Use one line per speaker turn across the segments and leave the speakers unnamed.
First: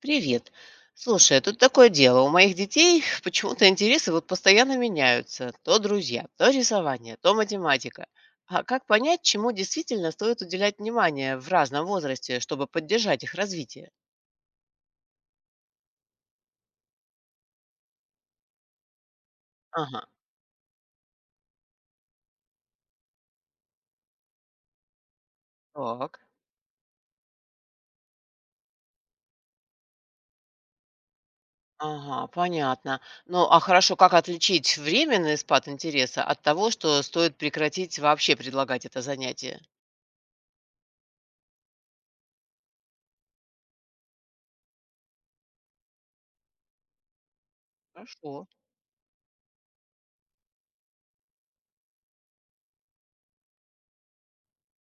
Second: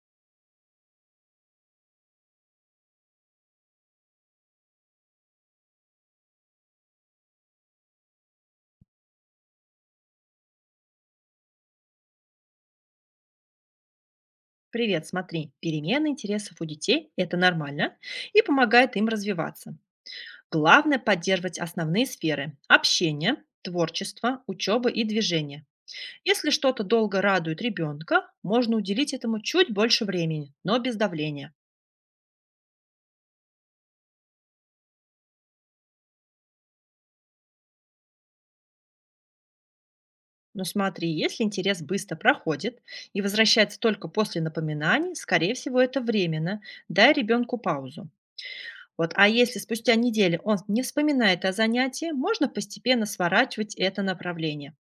Привет. Слушай, а тут такое дело. У моих детей почему-то интересы вот постоянно меняются. То друзья, то рисование, то математика. А как понять, чему действительно стоит уделять внимание в разном возрасте, чтобы поддержать их развитие?
Привет, смотри, перемены интересов у детей – это нормально и помогает им развиваться.
Ага,
Главное – поддерживать основные сферы – общение, творчество, учеба и движение.
так.
Если что-то долго радует ребенка, можно уделить этому чуть больше времени, но без давления.
Ага, понятно. Ну, а хорошо, как отличить временный спад интереса от того, что стоит прекратить вообще предлагать это занятие?
Но смотри, если интерес быстро проходит и возвращается только после напоминаний, скорее всего, это временно. Дай ребенку паузу.
Хорошо,
Вот, а если спустя неделю он не вспоминает о занятии, можно постепенно сворачивать это направление.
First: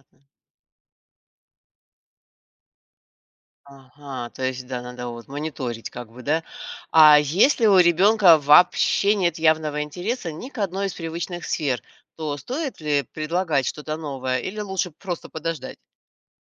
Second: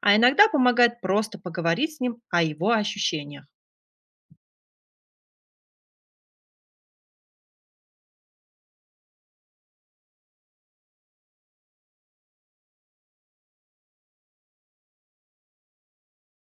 А иногда помогает просто поговорить с ним о его ощущениях.
Ага, то есть, да, надо вот мониторить как бы, да? А если у ребенка вообще нет явного интереса ни к одной из привычных сфер, то стоит ли предлагать что-то новое или лучше просто подождать?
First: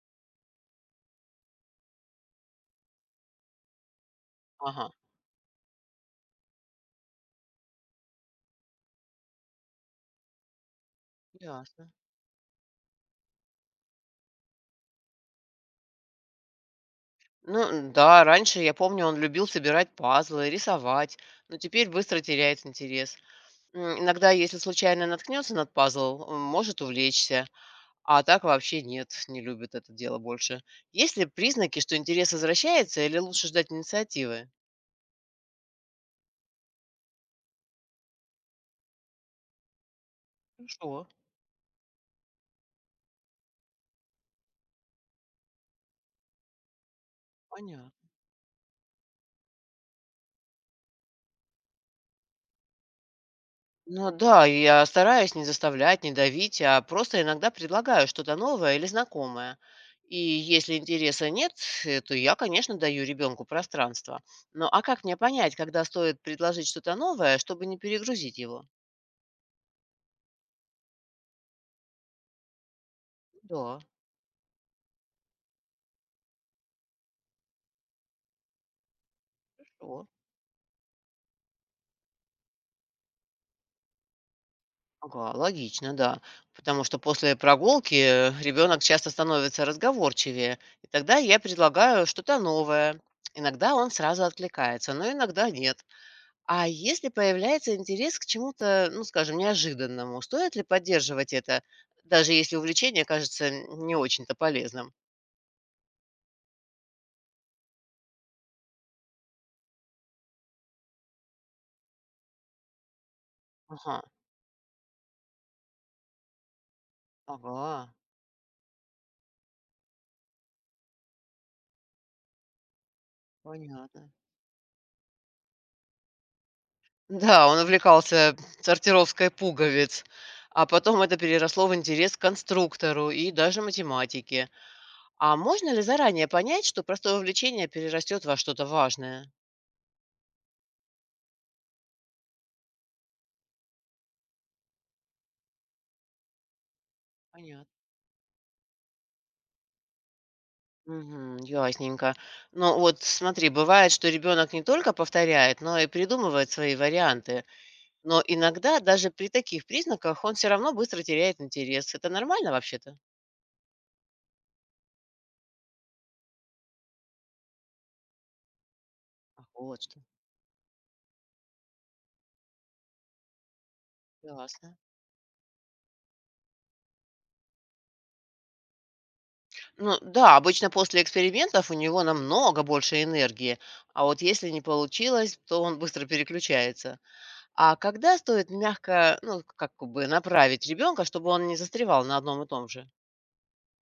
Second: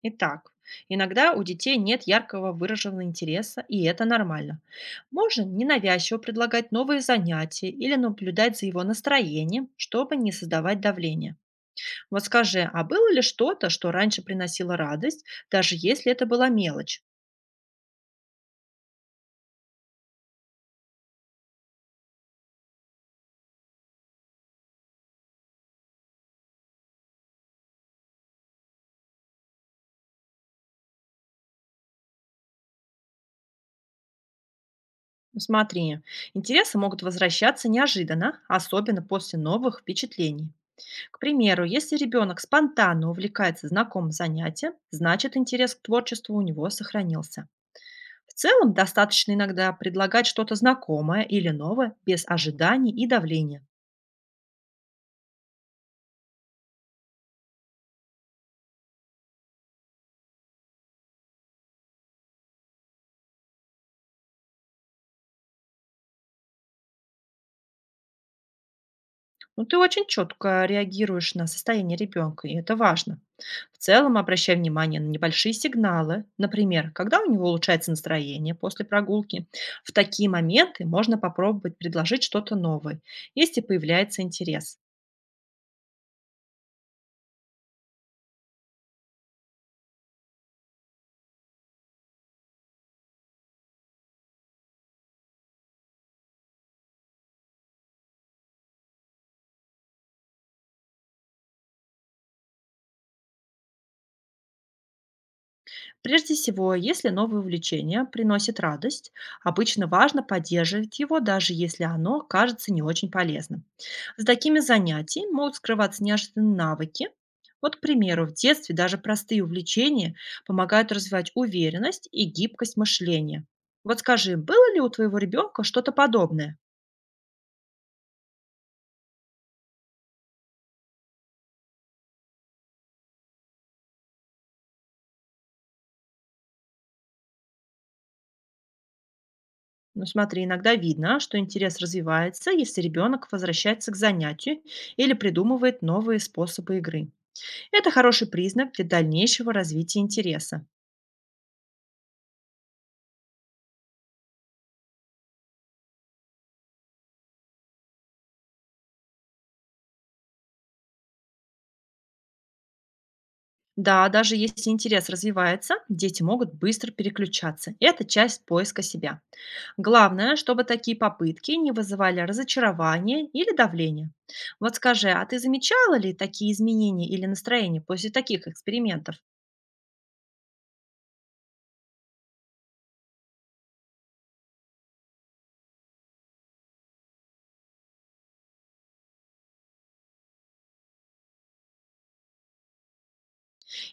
Итак, иногда у детей нет яркого выраженного интереса, и это нормально.
Ага,
Можно ненавязчиво предлагать новые занятия или наблюдать за его настроением, чтобы не создавать давления.
ясно.
Вот скажи, а было ли что-то, что раньше приносило радость, даже если это была мелочь?
Ну да, раньше, я помню, он любил собирать пазлы, рисовать, но теперь быстро теряет интерес. Иногда, если случайно наткнется на пазл, может увлечься. А так вообще нет, не любит это дело больше. Есть ли признаки, что интерес возвращается, или лучше ждать инициативы?
Ну, смотри, интересы могут возвращаться неожиданно, особенно после новых впечатлений.
Хорошо,
К примеру, если ребенок спонтанно увлекается знакомым занятием, значит интерес к творчеству у него сохранился.
понятно.
В целом, достаточно иногда предлагать что-то знакомое или новое без ожиданий и давления.
Ну да, я стараюсь не заставлять, не давить, а просто иногда предлагаю что-то новое или знакомое. И если интереса нет, то я, конечно, даю ребенку пространство. Но а как мне понять, когда стоит предложить что-то новое, чтобы не перегрузить его?
Но ты очень четко реагируешь на состояние ребенка, и это важно. В
Да,
целом, обращай внимание на небольшие сигналы, например, когда у него улучшается настроение после прогулки. В
хорошо.
такие моменты можно попробовать предложить что-то новое, если появляется интерес.
Ага, логично, да. Потому что после прогулки ребенок часто становится разговорчивее, и тогда я предлагаю что-то новое. Иногда он сразу откликается, но иногда нет. А если появляется интерес к чему-то, ну, скажем, неожиданному, стоит ли поддерживать это, даже если увлечение кажется не очень-то полезным?
Прежде всего, если новое увлечение приносит радость, обычно важно поддерживать его, даже если оно кажется не очень полезным.
Ага,
За такими занятиями могут скрываться неожиданные навыки. Вот, к
ага,
примеру, в детстве даже простые увлечения помогают развивать уверенность и гибкость мышления. Вот
понятно.
скажи, было ли у твоего ребенка что-то подобное?
Да, он увлекался сортировкой пуговиц, а потом это переросло в интерес к конструктору и даже математике. А можно ли заранее понять, что простое увлечение перерастет во что-то важное?
Ну смотри, иногда видно, что интерес развивается, если ребенок возвращается к занятию или придумывает новые способы игры.
Понятно.
Это хороший признак для дальнейшего развития интереса.
Мгм, ясненько. Ну вот смотри, бывает, что ребенок не только повторяет, но и придумывает свои варианты. Но иногда даже при таких признаках он все равно быстро теряет интерес. Это нормально вообще-то?
Да, даже если интерес развивается, дети могут быстро переключаться. Это часть поиска себя.
Ах, вот что.
Главное, чтобы такие попытки не вызывали разочарования или давления.
Ясно.
Вот скажи, а ты замечала ли такие изменения или настроения после таких экспериментов?
Ну да, обычно после экспериментов у него намного больше энергии, а вот если не получилось, то он быстро переключается. А когда стоит мягко, ну, как бы направить ребенка, чтобы он не застревал на одном и том же?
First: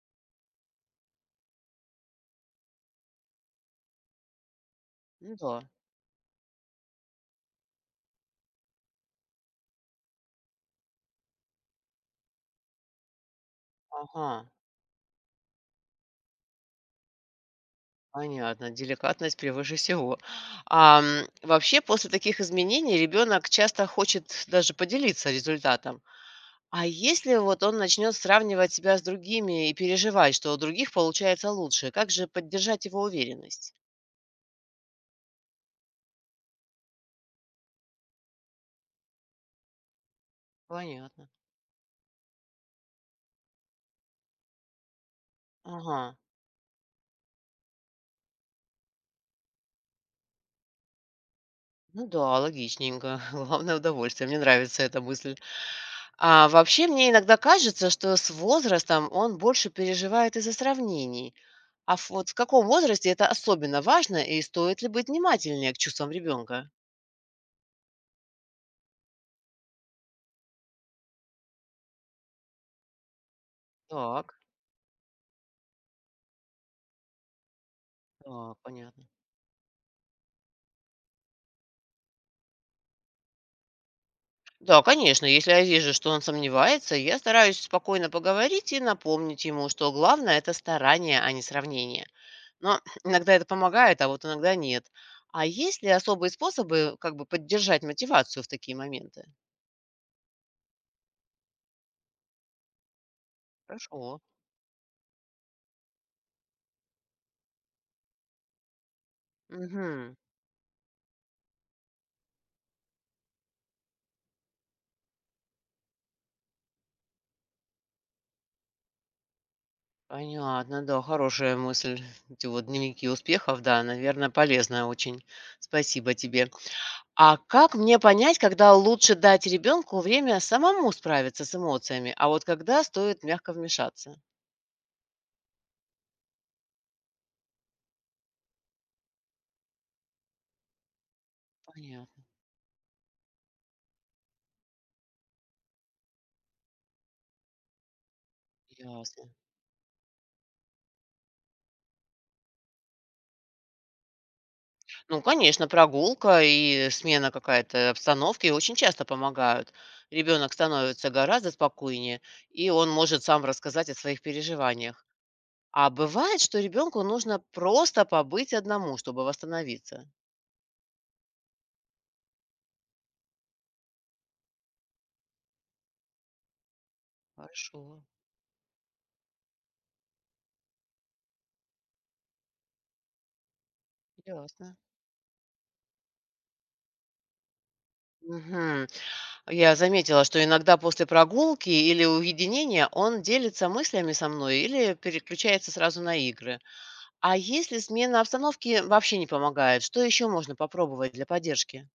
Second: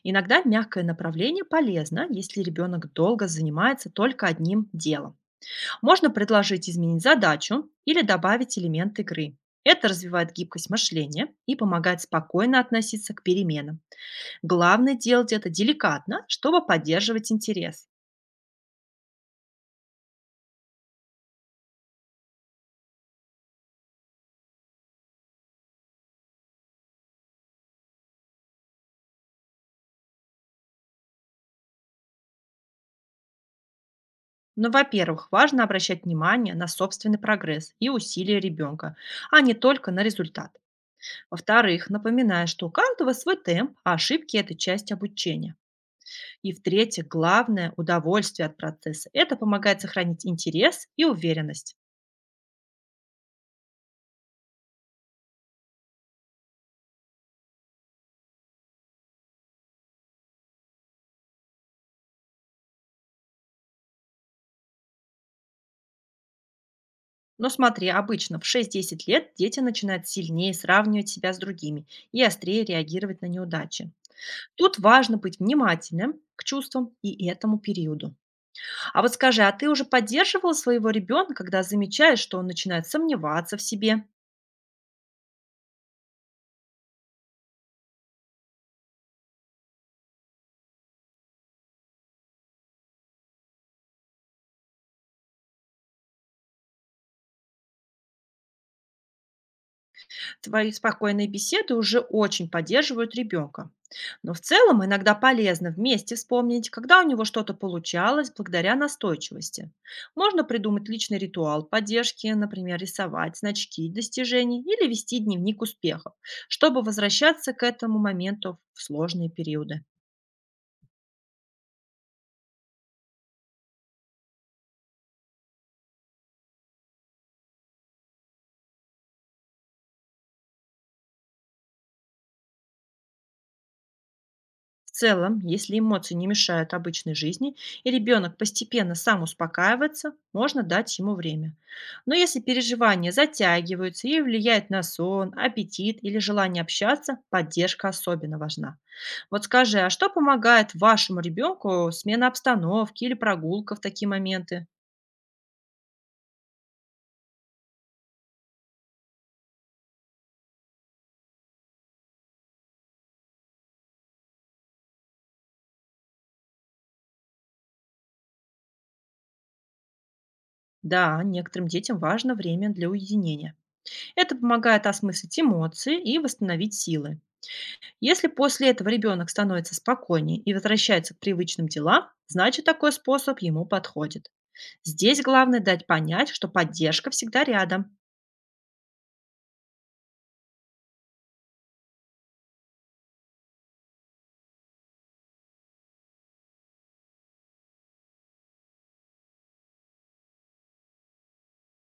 Иногда мягкое направление полезно, если ребенок долго занимается только одним делом.
Ну да.
Можно предложить изменить задачу или добавить элемент игры. Это развивает гибкость мышления и помогает спокойно относиться к переменам.
Ага,
Главное делать это деликатно, чтобы поддерживать интерес.
понятно. Деликатность превыше всего. Вообще, после таких изменений ребенок часто хочет даже поделиться результатом. А если вот он начнет сравнивать себя с другими и переживать, что у других получается лучше, как же поддержать его уверенность?
Но, во-первых, важно обращать внимание на собственный прогресс и усилия ребенка, а не только на результат.
Понятно.
Во-вторых, напоминая, что у каждого свой темп, а ошибки – это часть обучения.
Ага.
И, в-третьих, главное – удовольствие от процесса. Это помогает сохранить интерес и уверенность.
Ну да, логичненько. Главное удовольствие. Мне нравится эта мысль. А вообще мне иногда кажется, что с возрастом он больше переживает из-за сравнений. Вот в каком возрасте это особенно важно и стоит ли быть внимательнее к чувствам ребенка?
Но смотри, обычно в 6-10 лет дети начинают сильнее сравнивать себя с другими и острее реагировать на неудачи.
Так,
Тут важно быть внимательным к чувствам и этому периоду.
так,
А
понятно.
вот скажи, а ты уже поддерживала своего ребенка, когда замечаешь, что он начинает сомневаться в себе?
Да, конечно, если я вижу, что он сомневается, я стараюсь спокойно поговорить и напомнить ему, что главное– это старание, а не сравнение. Но иногда это помогает, а вот иногда нет. А есть ли особые способы как бы поддержать мотивацию в такие моменты?
Твои спокойные беседы уже очень поддерживают ребенка.
Хорошо.
Но в целом иногда полезно вместе вспомнить, когда у него что-то получалось благодаря настойчивости.
Мгм.
Можно придумать личный ритуал поддержки, например, рисовать значки достижений или вести дневник успехов, чтобы возвращаться к этому моменту в сложные периоды.
Понятно, да, хорошая мысль. Эти вот дневники успехов, да, наверное, полезная очень. Спасибо тебе. А как мне понять, когда лучше дать ребенку время самому справиться с эмоциями, а вот когда стоит мягко вмешаться?
В целом, если эмоции не мешают обычной жизни и ребенок постепенно сам успокаивается, можно дать ему время. Но
Понятно,
если переживания затягиваются и влияют на сон, аппетит или желание общаться, поддержка особенно важна.
ясно.
Вот скажи, а что помогает вашему ребенку смена обстановки или прогулка в такие моменты?
Ну, конечно, прогулка и смена какая-то обстановки очень часто помогают. Ребенок становится гораздо спокойнее, и он может сам рассказать о своих переживаниях. А бывает, что ребенку нужно просто побыть одному, чтобы восстановиться.
Да, некоторым детям важно время для уединения. Это помогает осмыслить эмоции и восстановить силы.
Хорошо,
Если после этого ребенок становится спокойнее и возвращается к привычным делам, значит такой способ ему подходит.
ясно.
Здесь главное дать понять, что поддержка всегда рядом.
Мгм. Я заметила, что иногда после прогулки или уединения он делится мыслями со мной или переключается сразу на игры. А если смена обстановки вообще не помогает, что еще можно попробовать для поддержки?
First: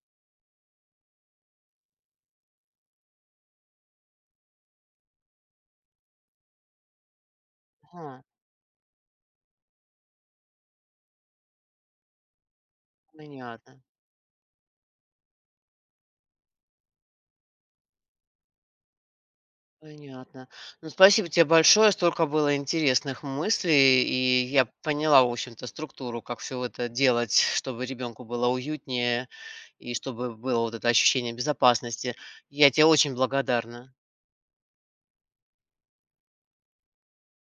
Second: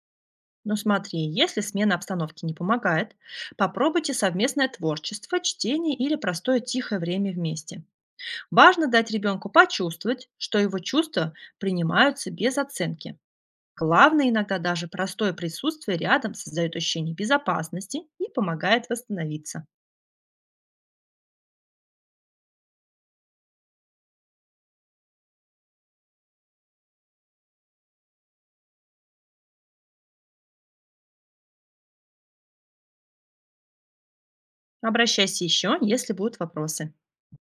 Но смотри, если смена обстановки не помогает, попробуйте совместное творчество, чтение или простое тихое время вместе.
Ага,
Важно дать ребенку почувствовать, что его чувства принимаются без оценки.
понятно,
Главное, иногда даже простое присутствие рядом создает ощущение безопасности и помогает восстановиться.
понятно. Ну, спасибо тебе большое, столько было интересных мыслей, и я поняла, в общем-то, структуру, как все это делать, чтобы ребенку было уютнее и чтобы было вот это ощущение безопасности. Я тебе очень благодарна.
Обращайся еще, если будут вопросы.